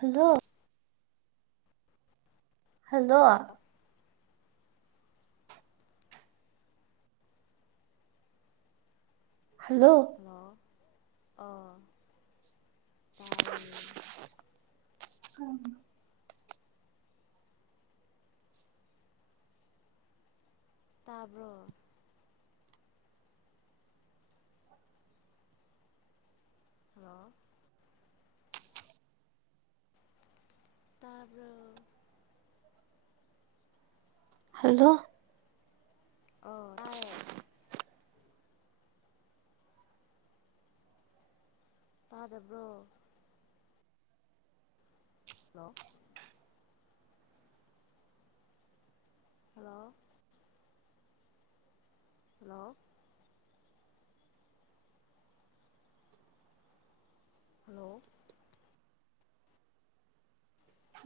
hello hello hello ꯑꯣ ꯇꯥꯏꯌꯦ ꯇꯥꯕ꯭ꯔꯣ ꯍꯥ ꯇꯥꯕꯔꯣ ꯍꯜꯂꯣ ꯑꯣ ꯇꯥꯏꯌꯦ ꯇꯥꯗꯕ꯭ꯔꯣ ꯗꯣ ꯍꯣ ꯍꯜꯂꯣ ꯍꯂꯣ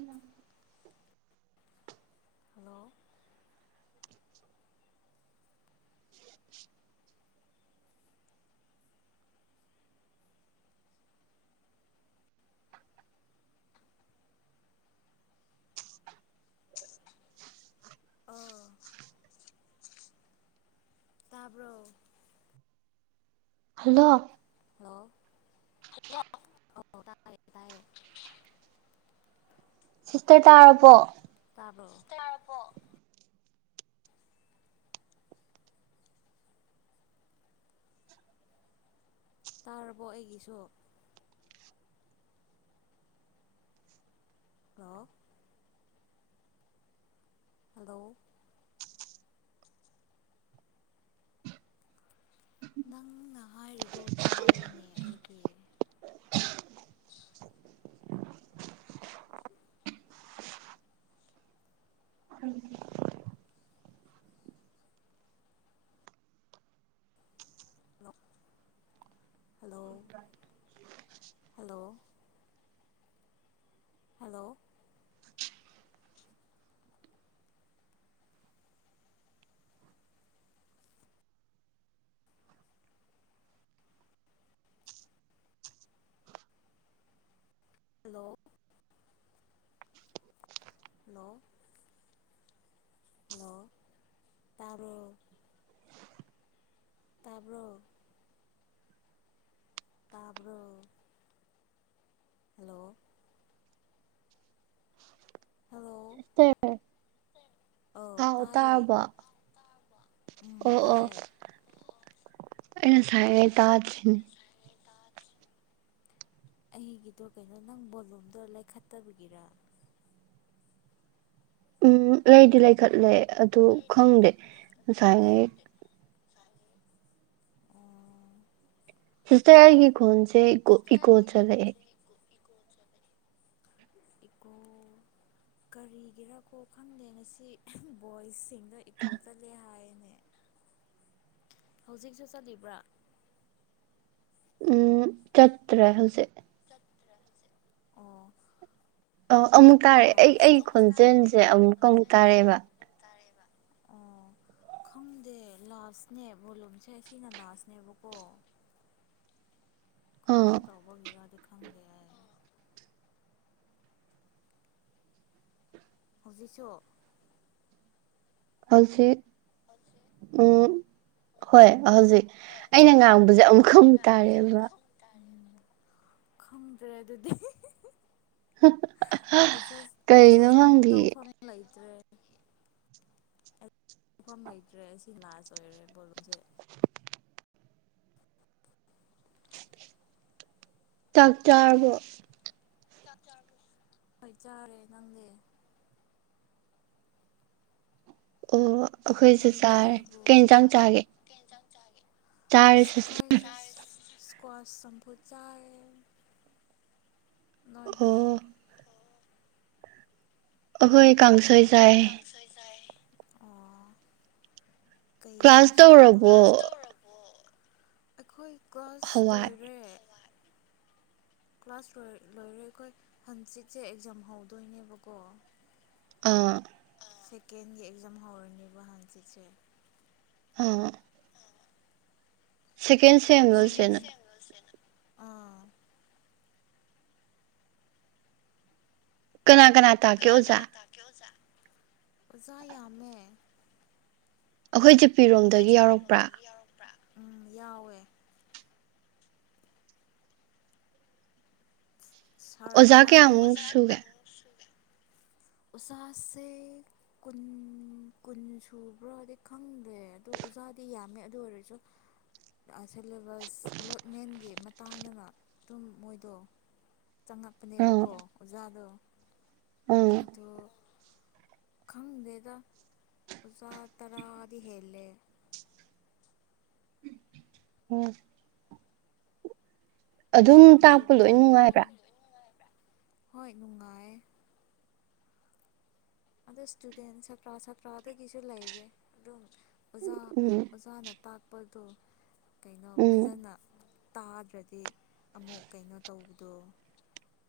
ꯎꯝ ꯍꯜꯂꯣ ꯑꯣ ꯇꯥꯕ꯭ꯔꯣ ꯍꯜꯂꯣ ꯍꯜꯂꯣ ꯍꯂꯣ ꯇꯥꯏ ꯇꯥꯏꯌꯦ ꯁꯤꯁꯇꯔ ꯇꯥꯔꯕꯣ ꯄꯣ ꯇꯥꯔꯕ ꯑꯩꯒꯤꯁꯨ ꯑꯣ ꯍꯜꯂꯣ ꯅꯪꯅ ꯍꯥꯏꯔꯤꯗꯣ ꯇꯥꯏꯅꯦ ꯑꯩꯒꯤ [unintelligible] ꯍꯂꯣ ꯍꯜꯂꯣ ꯍꯜꯂꯣ ꯍꯂꯣ ꯅ ꯍꯂꯣ ꯇꯥꯣ ꯇꯥꯔꯕꯣ ꯇꯥꯔꯕꯔꯣ ꯍꯜꯂꯣ ꯍꯜꯂꯣ ꯑꯧ ꯑꯥꯎ ꯇꯥꯏꯌꯦ ꯇꯥꯔꯕ ꯑꯣ ꯎꯝ ꯑꯣ ꯇꯥꯏꯌꯦ ꯑ ꯉ ꯁꯥꯏꯉꯩ ꯇꯥꯗ꯭ꯔꯤꯅꯦ ꯑꯩꯒꯤꯗꯣ ꯀꯩꯅꯣ ꯅꯪ ꯕꯣꯂꯨꯝꯗꯣ ꯂꯩꯥꯏꯈꯠꯇꯕꯒꯤꯔ ꯎꯝ ꯂꯩꯗꯤ ꯂꯩꯈꯠꯂꯦ ꯑꯗꯨ ꯈꯪꯗꯦ ꯉꯁꯥꯏꯉ ꯑꯣ ꯁꯤꯁꯇꯔꯒꯤ ꯀꯣꯟꯁꯦ ꯏꯀꯣ ꯏꯀꯣ ꯆꯂꯦ ꯏꯀꯣ ꯀꯔꯤꯒꯤꯔꯥ ꯀꯣ ꯈꯪꯗꯦ ꯉ ꯁꯤ ꯕꯣꯏꯁꯁꯤꯡꯗ ꯏꯀꯣ ꯆꯠꯂꯦ ꯍꯥꯏꯅ ꯍꯧꯖꯤꯛꯁꯨ ꯆꯠꯂꯤꯕ꯭ꯔꯥ ꯎꯝ ꯆꯠꯇ꯭ꯔꯦ ꯍꯧꯖꯤꯛ ꯑꯣ ꯑ ꯑꯃꯨꯛ ꯇꯥꯔꯛꯑꯦ ꯑꯩ ꯂꯥꯁꯇ ꯑꯩꯒꯤ ꯈꯣꯟꯖꯦꯜꯁꯦ ꯑꯃꯨꯛ ꯑꯃꯨꯛ ꯇꯥꯔꯛꯑꯦꯕ ꯑꯣ [unintelligible] ꯈꯪꯗꯦ ꯂꯥꯁꯅꯦ ꯚꯣꯂꯨꯝꯁꯦ ꯁꯤꯅ ꯂꯥꯁꯅꯦꯕꯀꯣ ꯑꯥ ꯀꯃꯥꯏꯅ ꯇꯧꯕꯒꯤꯔꯣ ꯑꯗꯨ ꯍꯧꯖꯤ ꯆꯣ ꯍꯧꯜꯁꯦ ꯎꯝ ꯍꯣꯏ ꯍꯧꯖꯤꯛ ꯑꯩꯅ ꯉꯥꯡꯕꯁꯦ ꯑꯃꯨꯛꯀ ꯑꯃꯛ ꯇꯥꯔꯦꯕ ꯈꯪꯗ꯭ꯔꯦ ꯑꯗꯨꯗꯤ ꯑꯦꯖ ꯀꯔꯤꯅꯣ ꯑꯦꯖꯁ ꯈꯪꯗꯤꯌꯦ ꯇꯧꯐꯝ ꯂꯩꯇ꯭ꯔꯦ ꯁꯐꯝ ꯂꯩꯇ꯭ꯔꯦ ꯑꯁꯤ ꯂꯥꯔꯖ ꯑꯣꯏꯔꯦ ꯕꯣꯂꯨꯝꯁꯦ ꯆꯥꯛ ꯆꯥꯔꯕꯣ ꯍꯣꯏ ꯆꯔꯦ ꯅꯪꯗꯤ ꯑꯣ ꯑꯩꯈꯣꯏꯁꯨ ꯅꯪꯗꯤ ꯆꯥꯔꯦ ꯆꯥꯔꯕꯣ ꯀꯩ ꯌꯦꯟꯁꯥꯡ ꯆꯥꯒꯦ ꯆꯥꯔꯦ ꯁꯤꯁꯇꯔ ꯑꯩꯈꯣꯏ ꯏꯁꯀ꯭ꯋꯥꯁ ꯁꯝꯄꯨ ꯆꯥꯏ ꯅꯣꯏꯗꯤ ꯑꯣ ꯑꯈꯣꯏ ꯀꯥꯡ ꯑꯈꯣꯏ ꯀꯥꯡꯁꯣꯏ ꯆꯥꯏ ꯀꯔꯤ ꯀ꯭ꯂꯥꯁ ꯀꯥꯡꯁꯣꯏꯅꯣ ꯇꯧꯔꯕꯣ ꯀꯂ꯭ꯥꯁ ꯇꯧꯔꯕꯔꯣ ꯑꯈꯣꯏ ꯀꯂ꯭ꯥꯁ ꯍꯋꯥꯏ ꯂꯣꯏꯔꯦ [inaudible] ꯀ꯭ꯂꯥꯁ ꯂꯣꯏꯔꯦ ꯑꯈꯣꯏ ꯍꯪꯆꯤꯠꯁꯦ ꯑꯦꯛꯖꯥꯝ ꯍꯧꯗꯣꯏꯅꯦꯕꯀꯣ ꯑ ꯁꯦꯀꯦꯟꯒꯤ ꯑꯦꯛꯖꯥꯝ ꯍꯧꯔꯅꯦꯕ ꯍꯪꯆꯤꯠꯁꯦ ꯑ ꯁꯦꯀꯦꯟ ꯁꯦꯝꯂꯣ ꯏꯆꯦ ꯅꯪ ꯑ ꯀꯅꯥ ꯀꯅꯥ ꯇꯥꯀꯦ ꯑꯣꯖꯥ ꯑꯣꯖꯥ ꯌꯥꯝꯃꯦ ꯑꯈꯣꯏ ꯖꯤꯄꯤꯔꯣꯝꯗꯒꯤ ꯌꯥꯎꯔꯛꯄ꯭ꯔꯥ ꯎꯝ ꯌꯥꯎꯌꯦ ꯁꯥꯔ ꯑꯣꯖꯥ ꯑꯃꯅꯦ ꯀꯌꯥꯃꯨ ꯁꯨꯒꯦ [inaudible] ꯑꯣꯖꯥꯁꯦ ꯀꯨꯟ ꯀꯨꯟ ꯁꯨꯕ꯭ꯔꯣꯗꯤ ꯈꯪꯗꯦ ꯑꯗꯣ ꯑꯣꯖꯥꯗꯤ ꯌꯥꯝꯃꯦ ꯑꯗꯨ ꯑꯣꯏꯔꯁꯨ [inaudible] ꯁꯦꯂꯦꯕꯁ ꯑꯦꯂꯣꯠꯃꯦꯟꯒꯤ ꯃꯇꯥꯡꯅꯦꯕ ꯑꯗꯨꯝ ꯃꯣꯏꯗꯣ ꯑꯥ ꯆꯪꯉꯛꯄꯅꯦꯕꯀꯣ ꯑꯣꯖꯥꯗꯣ ꯑꯥ ꯑꯗꯣ ꯈꯪꯗꯦꯗ ꯑꯣꯖꯥ ꯇꯔꯥꯗꯤ ꯍꯦꯜꯂꯦ ꯍꯨꯝ ꯑꯗꯨꯝ ꯖꯤ ꯇꯥꯛꯄ ꯂꯣꯏ ꯄꯤꯒꯤ ꯅꯨꯡꯉꯥꯏꯕ꯭ꯔ ꯍꯣꯏ ꯅꯨꯡꯉꯥꯏ ꯑꯗꯨ ꯏꯁꯇꯨꯗꯦꯟ ꯁꯥꯇ꯭ꯔ ꯁꯥꯇ꯭ꯔꯗꯒꯤꯁꯨ ꯂꯩꯔꯦ ꯑꯗꯨꯝ ꯑꯣꯖꯥ ꯎꯝ ꯑꯣꯖꯥꯅ ꯇꯥꯛꯄꯗꯣ ꯀꯩꯅꯣ ꯎꯝ ꯐꯖꯅ ꯇꯥꯗ꯭ꯔꯗꯤ ꯑꯃꯨꯛ ꯀꯩꯅꯣ ꯇꯧꯕꯗꯣ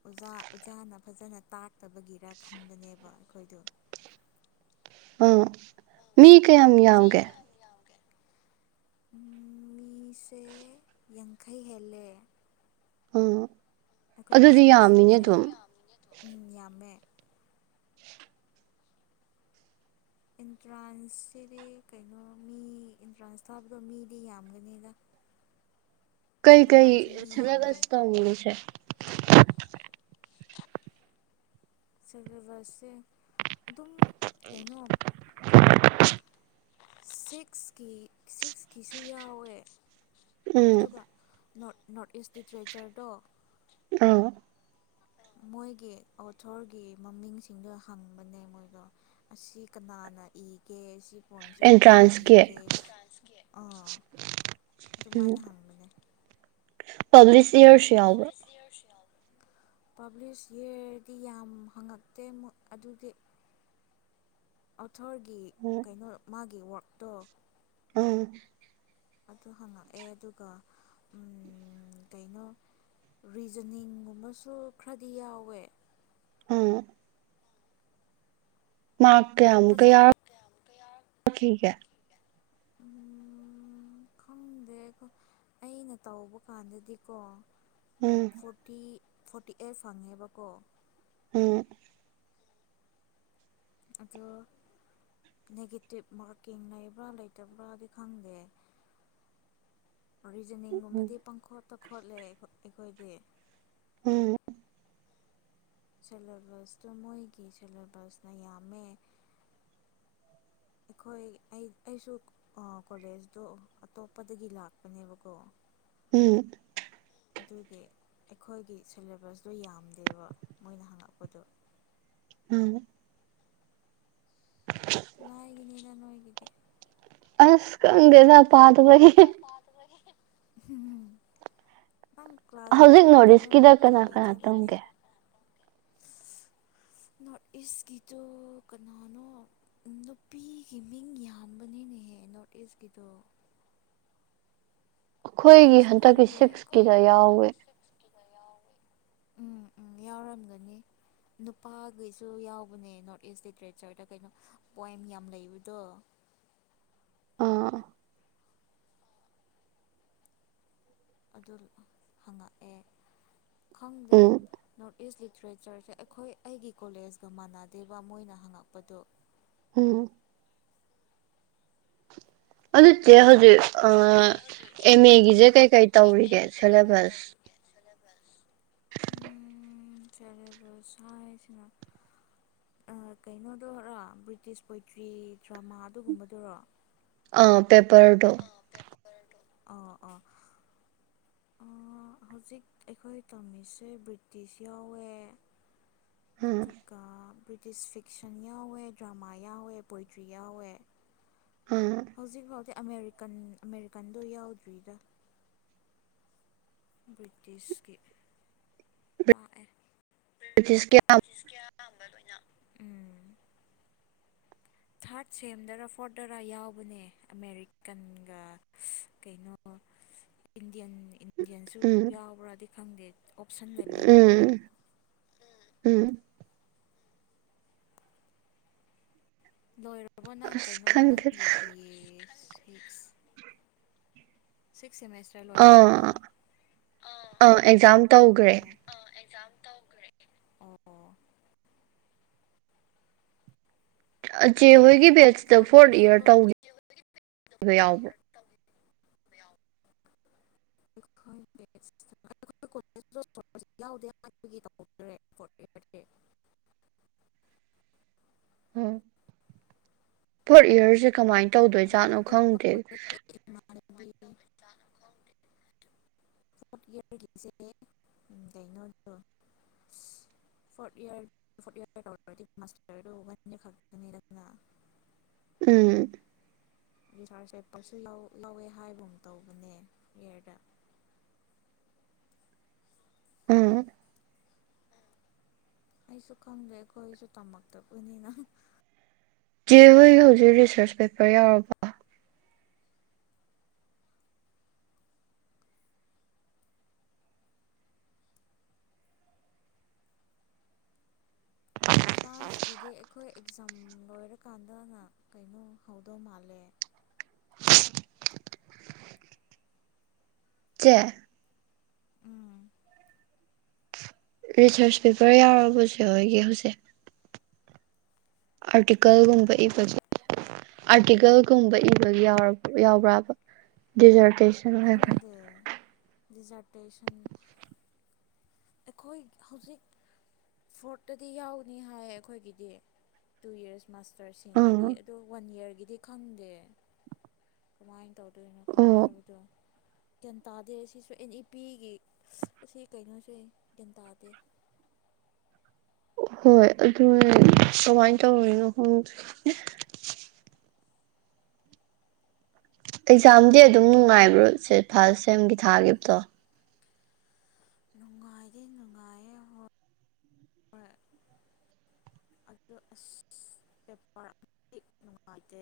ꯑꯣꯖꯥ ꯑꯣꯖꯥꯅ ꯐꯖꯅ ꯇꯥꯛꯇꯕꯒꯤꯔ ꯈꯟꯕꯅꯦꯕ ꯑꯈꯣꯏꯗꯣ ꯎꯝ ꯃꯤ ꯀꯌꯥꯝ ꯌꯥꯝꯒꯦ ꯃꯤꯁꯦ ꯌꯥꯡꯈꯩ ꯍꯦꯜꯂꯦ ꯑꯥ ꯑꯈꯣꯏꯒꯤ ꯑꯗꯨꯗꯤ ꯌꯥꯝꯃꯤꯅꯦ ꯁꯦꯃꯤꯁꯇꯔꯁꯦ ꯑꯗꯨꯗꯤ ꯑꯗꯨꯝ ꯌꯥꯝꯃꯤꯅꯦ ꯑꯗꯨꯝ ꯎꯝ ꯌꯥꯝꯃꯦ ꯑꯦꯟꯇ꯭ꯔꯥꯟꯁꯁꯤꯗꯤ ꯀꯩꯅꯣ ꯃꯤ ꯑꯦꯟꯇ꯭ꯔꯥꯟꯁ ꯊꯥꯕꯗꯣ ꯃꯤꯗꯤ ꯌꯥꯝꯒꯅꯤꯗ [inaudible] ꯀꯩ ꯀꯩ ꯅꯍꯥꯟꯁꯨ ꯃꯤ ꯌꯥꯝꯃꯦ ꯁꯂꯦꯕꯔꯁ ꯇꯧꯔꯤꯅꯣ ꯏꯆꯦ ꯁꯂꯦꯕꯔꯁꯁꯦ ꯑꯗꯨꯝ ꯀꯩꯅꯣ ꯁꯤꯛꯁꯀꯤ ꯁꯤꯛꯁꯀꯤꯁꯨ ꯌꯥꯎꯌꯦ ꯎꯝ ꯑꯗꯨꯒ ꯅꯣꯔꯠ ꯏꯁ ꯂꯤꯇ꯭ꯔꯦꯆꯔꯗꯣ ꯑꯥ ꯃꯣꯏꯒꯤ ꯑꯣꯊꯣꯔꯒꯤ ꯃꯃꯤꯡꯁꯤꯡꯗꯣ ꯍꯪꯕꯅꯦ ꯃꯣꯏꯗꯣ ꯑꯁꯤ ꯀꯅꯥ ꯀꯅꯥ ꯏꯒꯦ ꯁꯤ ꯄꯣꯏꯝꯁꯦ ꯀꯅꯥꯅ ꯑꯦꯟꯇ꯭ꯔꯥꯟꯁꯀꯤ ꯏꯒꯦ ꯑꯥ ꯑꯗꯨꯃꯥꯏꯅ ꯍꯪꯕꯅꯦ ꯄꯕꯂꯤꯁ ꯄꯕꯂꯤꯁꯤꯔꯁꯤꯌꯥ ꯄꯥꯕ꯭ꯂꯤꯁ ꯏꯔꯗꯤ ꯌꯥꯝ ꯍꯪꯉꯛꯇꯦ ꯑꯗꯨꯗꯤ ꯑꯣꯊꯔꯒꯤ ꯎꯝ ꯀꯩꯅꯣ ꯃꯥꯒꯤ ꯋ꯭ꯔꯛ ꯇꯣ ꯎꯝ ꯑꯗꯨ ꯍꯪꯉꯛꯑꯦ ꯑꯗꯨꯒ ꯀꯩꯅꯣ ꯔꯤꯖꯅꯤꯡꯒꯨꯝꯕꯁꯨ ꯈꯔꯗꯤ ꯌꯥꯎꯋꯦ ꯎꯝ ꯑꯗꯣ ꯃꯥꯀꯀ ꯐꯖ ꯀ ꯌꯥ ꯎꯝ ꯈꯪꯗꯦ ꯑꯩꯅ ꯇꯧꯕ ꯀꯥꯟꯗꯗꯤꯀꯣ ꯎꯝ ꯐꯣꯔꯇꯤ ꯐꯣꯔꯇꯤ ꯑꯩꯠ ꯐꯪꯉꯦꯕꯀꯣ ꯎꯝ ꯑꯗꯣ ꯅꯦꯒꯦꯇꯤꯞ ꯃꯥꯔꯀꯤꯡ ꯂꯩꯕ꯭ꯔꯥ ꯂꯩꯇꯕ꯭ꯔꯥꯗꯤ ꯈꯪꯗꯦ [unintelligible] [inaudible] ꯎꯝ ꯔꯤꯖꯅꯤꯡꯒꯨꯝꯕꯗꯤ ꯄꯥꯡꯈꯣꯠꯇ ꯈꯣꯠꯂꯦ ꯑꯩꯈꯣꯏꯗꯤ ꯎꯝ ꯁꯦꯂꯦꯕꯁꯇꯣ ꯃꯣꯏꯒꯤ ꯁꯦꯂꯦꯕꯁꯅ ꯌꯥꯝꯃꯦ [unintelligible] [inaudible] ꯑꯩꯈꯣꯏ ꯑꯩ ꯑꯩꯁꯨ ꯀꯣꯂꯦꯖꯇꯣ ꯑꯇꯣꯞꯄꯗꯒꯤ ꯂꯥꯛꯄꯅꯦꯕꯀꯣ ꯎꯝ ꯑꯗꯨꯗꯗ ꯑꯩꯈꯣꯏꯒꯤ ꯁꯦꯂꯦꯕꯁꯇꯣ ꯌꯥꯝꯗꯦꯕ ꯃꯣꯏꯅ ꯍꯪꯉꯛꯄꯗꯣ ꯎꯝ ꯅꯒꯤꯅꯤꯅ ꯅꯣꯣꯏꯗ ꯑꯁꯀꯗꯦꯗ ꯄꯥꯗꯕ ꯎꯝ ꯃꯥ ꯀ꯭ꯂꯥꯁ ꯍꯧꯖꯤꯛ ꯑꯗꯨꯝ ꯅꯣꯔꯠ ꯀꯩꯅꯣ ꯏꯁꯀꯤꯗ ꯅꯨꯡꯇꯤꯒꯤ ꯀꯅꯥ ꯀꯅꯥ ꯆꯠꯂꯗꯤ ꯇꯝꯒꯦ ꯅꯣꯔꯠ ꯏꯁꯀꯤꯗꯣ ꯀꯅꯥꯅꯣ ꯅꯨꯄꯤꯒꯤ ꯃꯤꯡ ꯌꯥꯝꯕꯅꯤꯅ ꯅꯍꯦ ꯅꯣꯔꯠ ꯏꯁꯀꯤꯗꯣ ꯑꯩꯈꯣꯏꯒꯤ ꯑꯩꯁꯨ ꯍꯟꯗꯛꯀꯤ ꯈꯪꯗꯦ ꯑꯩꯈꯣꯏ ꯁꯤꯛꯁꯀꯤꯗ ꯌꯥꯎꯋꯦ ꯎꯝ ꯎꯝ ꯌꯥꯎꯔꯝꯗꯨꯅꯤ ꯅꯨꯄꯥꯈꯩꯁꯨ ꯌꯥꯎꯕꯅꯦ ꯅꯣꯔꯠ ꯏꯁ ꯂꯤꯇꯔꯦꯆꯔꯗ ꯀꯩꯅꯣ ꯄꯣꯏꯝ ꯌꯥꯝ ꯂꯩꯕꯗꯣ ꯑꯥ [inaudible] ꯑꯗꯨ ꯍꯪꯉꯛꯑꯦ ꯈꯪꯗꯦꯠ ꯎꯝ ꯏꯁ ꯂꯤꯇꯔꯦꯆꯔꯁꯦ ꯑꯩꯈꯣꯏ ꯑꯩꯒꯤ ꯀꯣꯂꯦꯖꯀ ꯃꯥꯟꯅꯗꯦꯕ ꯃꯣꯏꯅ ꯍꯪꯉꯛꯄꯗꯣ ꯎꯝ ꯑꯗꯨ ꯆꯦ ꯍꯧ ꯑꯦꯝ ꯑꯦꯒꯤꯁꯦ ꯀꯩ ꯀꯩ ꯇꯧꯔꯤꯒꯦ ꯁꯤꯦꯂꯦꯕꯁ [unintelligible] [inaudible] ꯎ ꯆꯂꯦꯕꯕꯁꯥ ꯍꯥꯏꯁꯤꯅ ꯀꯩꯅꯣꯗꯔꯥ ꯕ꯭ꯔꯤꯇꯤꯁ ꯄꯣꯏꯇ꯭ꯔꯤ ꯗ꯭ꯔꯃꯥ ꯑꯗꯨꯒꯨꯝꯕꯗꯨꯔꯣ ꯄꯦꯄꯔꯗꯣ ꯑꯣ ꯑꯥ ꯍꯧꯖꯤꯛ ꯑꯩꯈꯣꯏ ꯇꯝꯃꯤꯁꯦ ꯕ꯭ꯔꯤꯇꯤꯁ ꯌꯥꯎꯋꯦ ꯎꯝ ꯑꯗꯨ ꯒꯥ ꯤꯁ ꯐꯤꯛꯁꯟ ꯌꯥꯎꯋꯦ ꯗ꯭ꯔꯃꯥ ꯌꯥꯎꯋꯦ ꯄꯣꯏꯇ꯭ꯔꯤ ꯌꯥꯎꯋꯦ ꯎꯝ ꯍꯧꯖꯤꯛ ꯐꯥꯎꯗꯤ ꯑꯃꯦꯔꯤꯀꯟ ꯑꯃꯦꯔꯤꯀꯟꯗꯣ ꯌꯥꯎꯗ꯭ꯔꯤꯔ ꯕ꯭ꯔꯤꯇꯤꯁꯀꯤ ꯇꯥꯛꯑꯦ ꯇꯤꯁ ꯀꯌꯥ ꯂ ꯎꯝ ꯊꯥꯔꯠ ꯁꯦꯝꯗꯔꯥ ꯐꯣꯔꯠꯇꯗꯔ ꯌꯥꯎꯕꯅꯦ ꯑꯃꯦꯔꯤꯀꯟꯒ ꯀꯩꯅꯣ [unintelligible] [inaudible] ꯏꯟꯗꯤꯌꯟ ꯏꯟꯗꯤꯌꯥꯟꯁꯨ ꯎꯝ ꯌꯥꯎꯕ꯭ꯔꯥꯗꯤ ꯈꯪꯗꯦ ꯑꯣꯞꯁꯟ ꯂꯩꯕꯅꯦꯕꯀꯣ ꯎꯝ ꯎꯝ ꯂꯣꯏꯔꯕꯣ ꯅꯪ ꯑꯁ ꯀꯩꯅꯣ ꯈꯪꯗꯦꯗ ꯅꯪꯒꯤ ꯕꯤ ꯑꯦ ꯁꯤꯛꯁ ꯇ ꯂꯣꯏꯔꯕꯅ ꯑꯥ ꯑꯥ ꯑꯦꯛꯖꯥꯝ ꯇꯧꯈ꯭ꯔꯦ ꯑꯣ ꯆꯦ ꯍꯣꯏꯒꯤ ꯕꯦꯁꯇ ꯐꯣꯔꯠ ꯏꯌꯥꯔ ꯇꯧꯒ ꯌꯥꯎꯕ꯭ꯔꯥ [unintelligible] ꯑꯩꯈꯣꯏ ꯀꯣ ꯌꯥꯎꯗꯦ ꯍꯥꯏꯕꯒꯤ ꯇꯧꯇ꯭ꯔꯦ ꯍꯝ ꯐꯣꯔ ꯏꯌꯥꯔꯁꯁꯦ ꯀꯃꯥꯏꯅ ꯑꯗꯣ ꯇꯧꯗꯣꯏꯖꯥꯠꯅꯣ ꯑꯇꯣꯞꯄ ꯈꯪꯗꯦ ꯀꯣꯂꯦꯖꯇ [unintelligible] ꯐꯣꯔꯔꯒꯤꯁꯦ ꯀꯩꯅꯣ [unintelligible] [unintelligible] ꯎꯝ ꯔꯤꯁꯥꯔꯖꯦꯄꯁꯨ ꯂꯧꯋꯦ ꯍꯥꯏꯕ ꯑꯃ ꯇꯧꯕꯅꯦ ꯀꯌꯔꯗ [unintelligible] ꯎꯝ ꯑꯩꯁꯨ ꯈꯪꯗꯦꯀꯣ ꯑꯩꯁꯨ ꯇꯝꯃꯛꯇꯕꯅꯤꯅ ꯆꯦ ꯍꯣꯏꯒꯤ ꯍꯧꯖꯤꯛ ꯔꯤꯁꯔꯁ ꯄꯦꯄꯔ ꯌꯥꯎꯔꯕꯣ ꯑꯦꯟꯇ꯭ꯔꯥꯟꯁꯀꯤꯗꯤ ꯑꯩꯈꯣꯏ ꯑꯦꯛꯖꯥꯝ ꯂꯣꯏꯔꯀꯥꯟꯗꯅ ꯀꯩꯅꯣ ꯍꯧꯗꯧ ꯃꯥꯜꯂꯦ [unintelligible] ꯆꯦ ꯎꯝ ꯔꯤꯁꯔꯁ ꯄꯦꯄꯔ ꯌꯥꯎꯔꯕꯁꯨ ꯑꯣꯏꯒꯤ ꯍꯧꯖꯤꯛ ꯀꯩ ꯑꯥꯔꯇꯤꯀꯜꯒꯨꯝꯕ ꯍꯥꯏꯕ ꯏ ꯐꯖꯩ ꯑꯥꯔꯇꯤꯀꯜꯒꯨꯝꯕ ꯏꯕꯒꯤ ꯌꯥꯎꯕ꯭ꯔꯕ ꯗꯤꯖꯔꯇꯦꯁꯟ ꯍꯥꯏꯕꯅꯤ ꯗꯤꯖꯔꯇꯦꯁꯟ ꯑꯩꯈꯣꯏ ꯍꯧꯖꯤꯛ ꯐꯣꯔꯠꯇꯗꯤ ꯌꯥꯎꯅꯤ ꯍꯥꯏ ꯑꯩꯈꯣꯏꯒꯤꯗꯤ ꯇꯨ ꯌꯔꯁ ꯃꯥꯁꯇꯔꯁꯤꯡꯒꯤꯗꯤ ꯑꯥ ꯑꯗꯨꯗꯣ ꯋꯥꯟ ꯏꯌꯥꯔꯒꯤꯗꯤ ꯈꯪꯗꯦ ꯀꯃꯥꯏꯅ ꯇꯧꯗꯣꯏꯅꯣ ꯑꯣ ꯍꯥꯏꯕꯗꯣ ꯒ꯭ꯌꯥꯟ ꯇꯥꯗꯦ ꯁꯤꯁꯨ ꯑꯦꯟ ꯏ ꯄꯤꯒꯤ ꯑꯁꯤ ꯀꯩꯅꯣꯁꯦ [unintelligible] ꯗꯥꯗ ꯍꯣꯏ ꯑꯗꯨ ꯀꯃꯥꯏꯅ ꯇꯧꯔꯤꯅꯣ ꯍꯪꯗ ꯑꯦꯛꯖꯥꯝꯗꯤ ꯑꯗꯨꯝ ꯅꯨꯡꯉꯥꯏꯕ꯭ꯔꯣ ꯁꯦ ꯐꯥꯔꯁ ꯁꯦꯝꯒꯤ ꯊꯥꯒꯤꯈꯤꯕꯗꯣ ꯅꯨꯡꯉꯥꯏꯗꯤ ꯅꯨꯡꯉꯥꯏꯌꯦ ꯍꯣꯏ ꯑꯗꯨ ꯑꯁ ꯄꯦꯄꯔ ꯑꯃꯗꯤ ꯅꯨꯡꯉꯥꯏꯇꯦ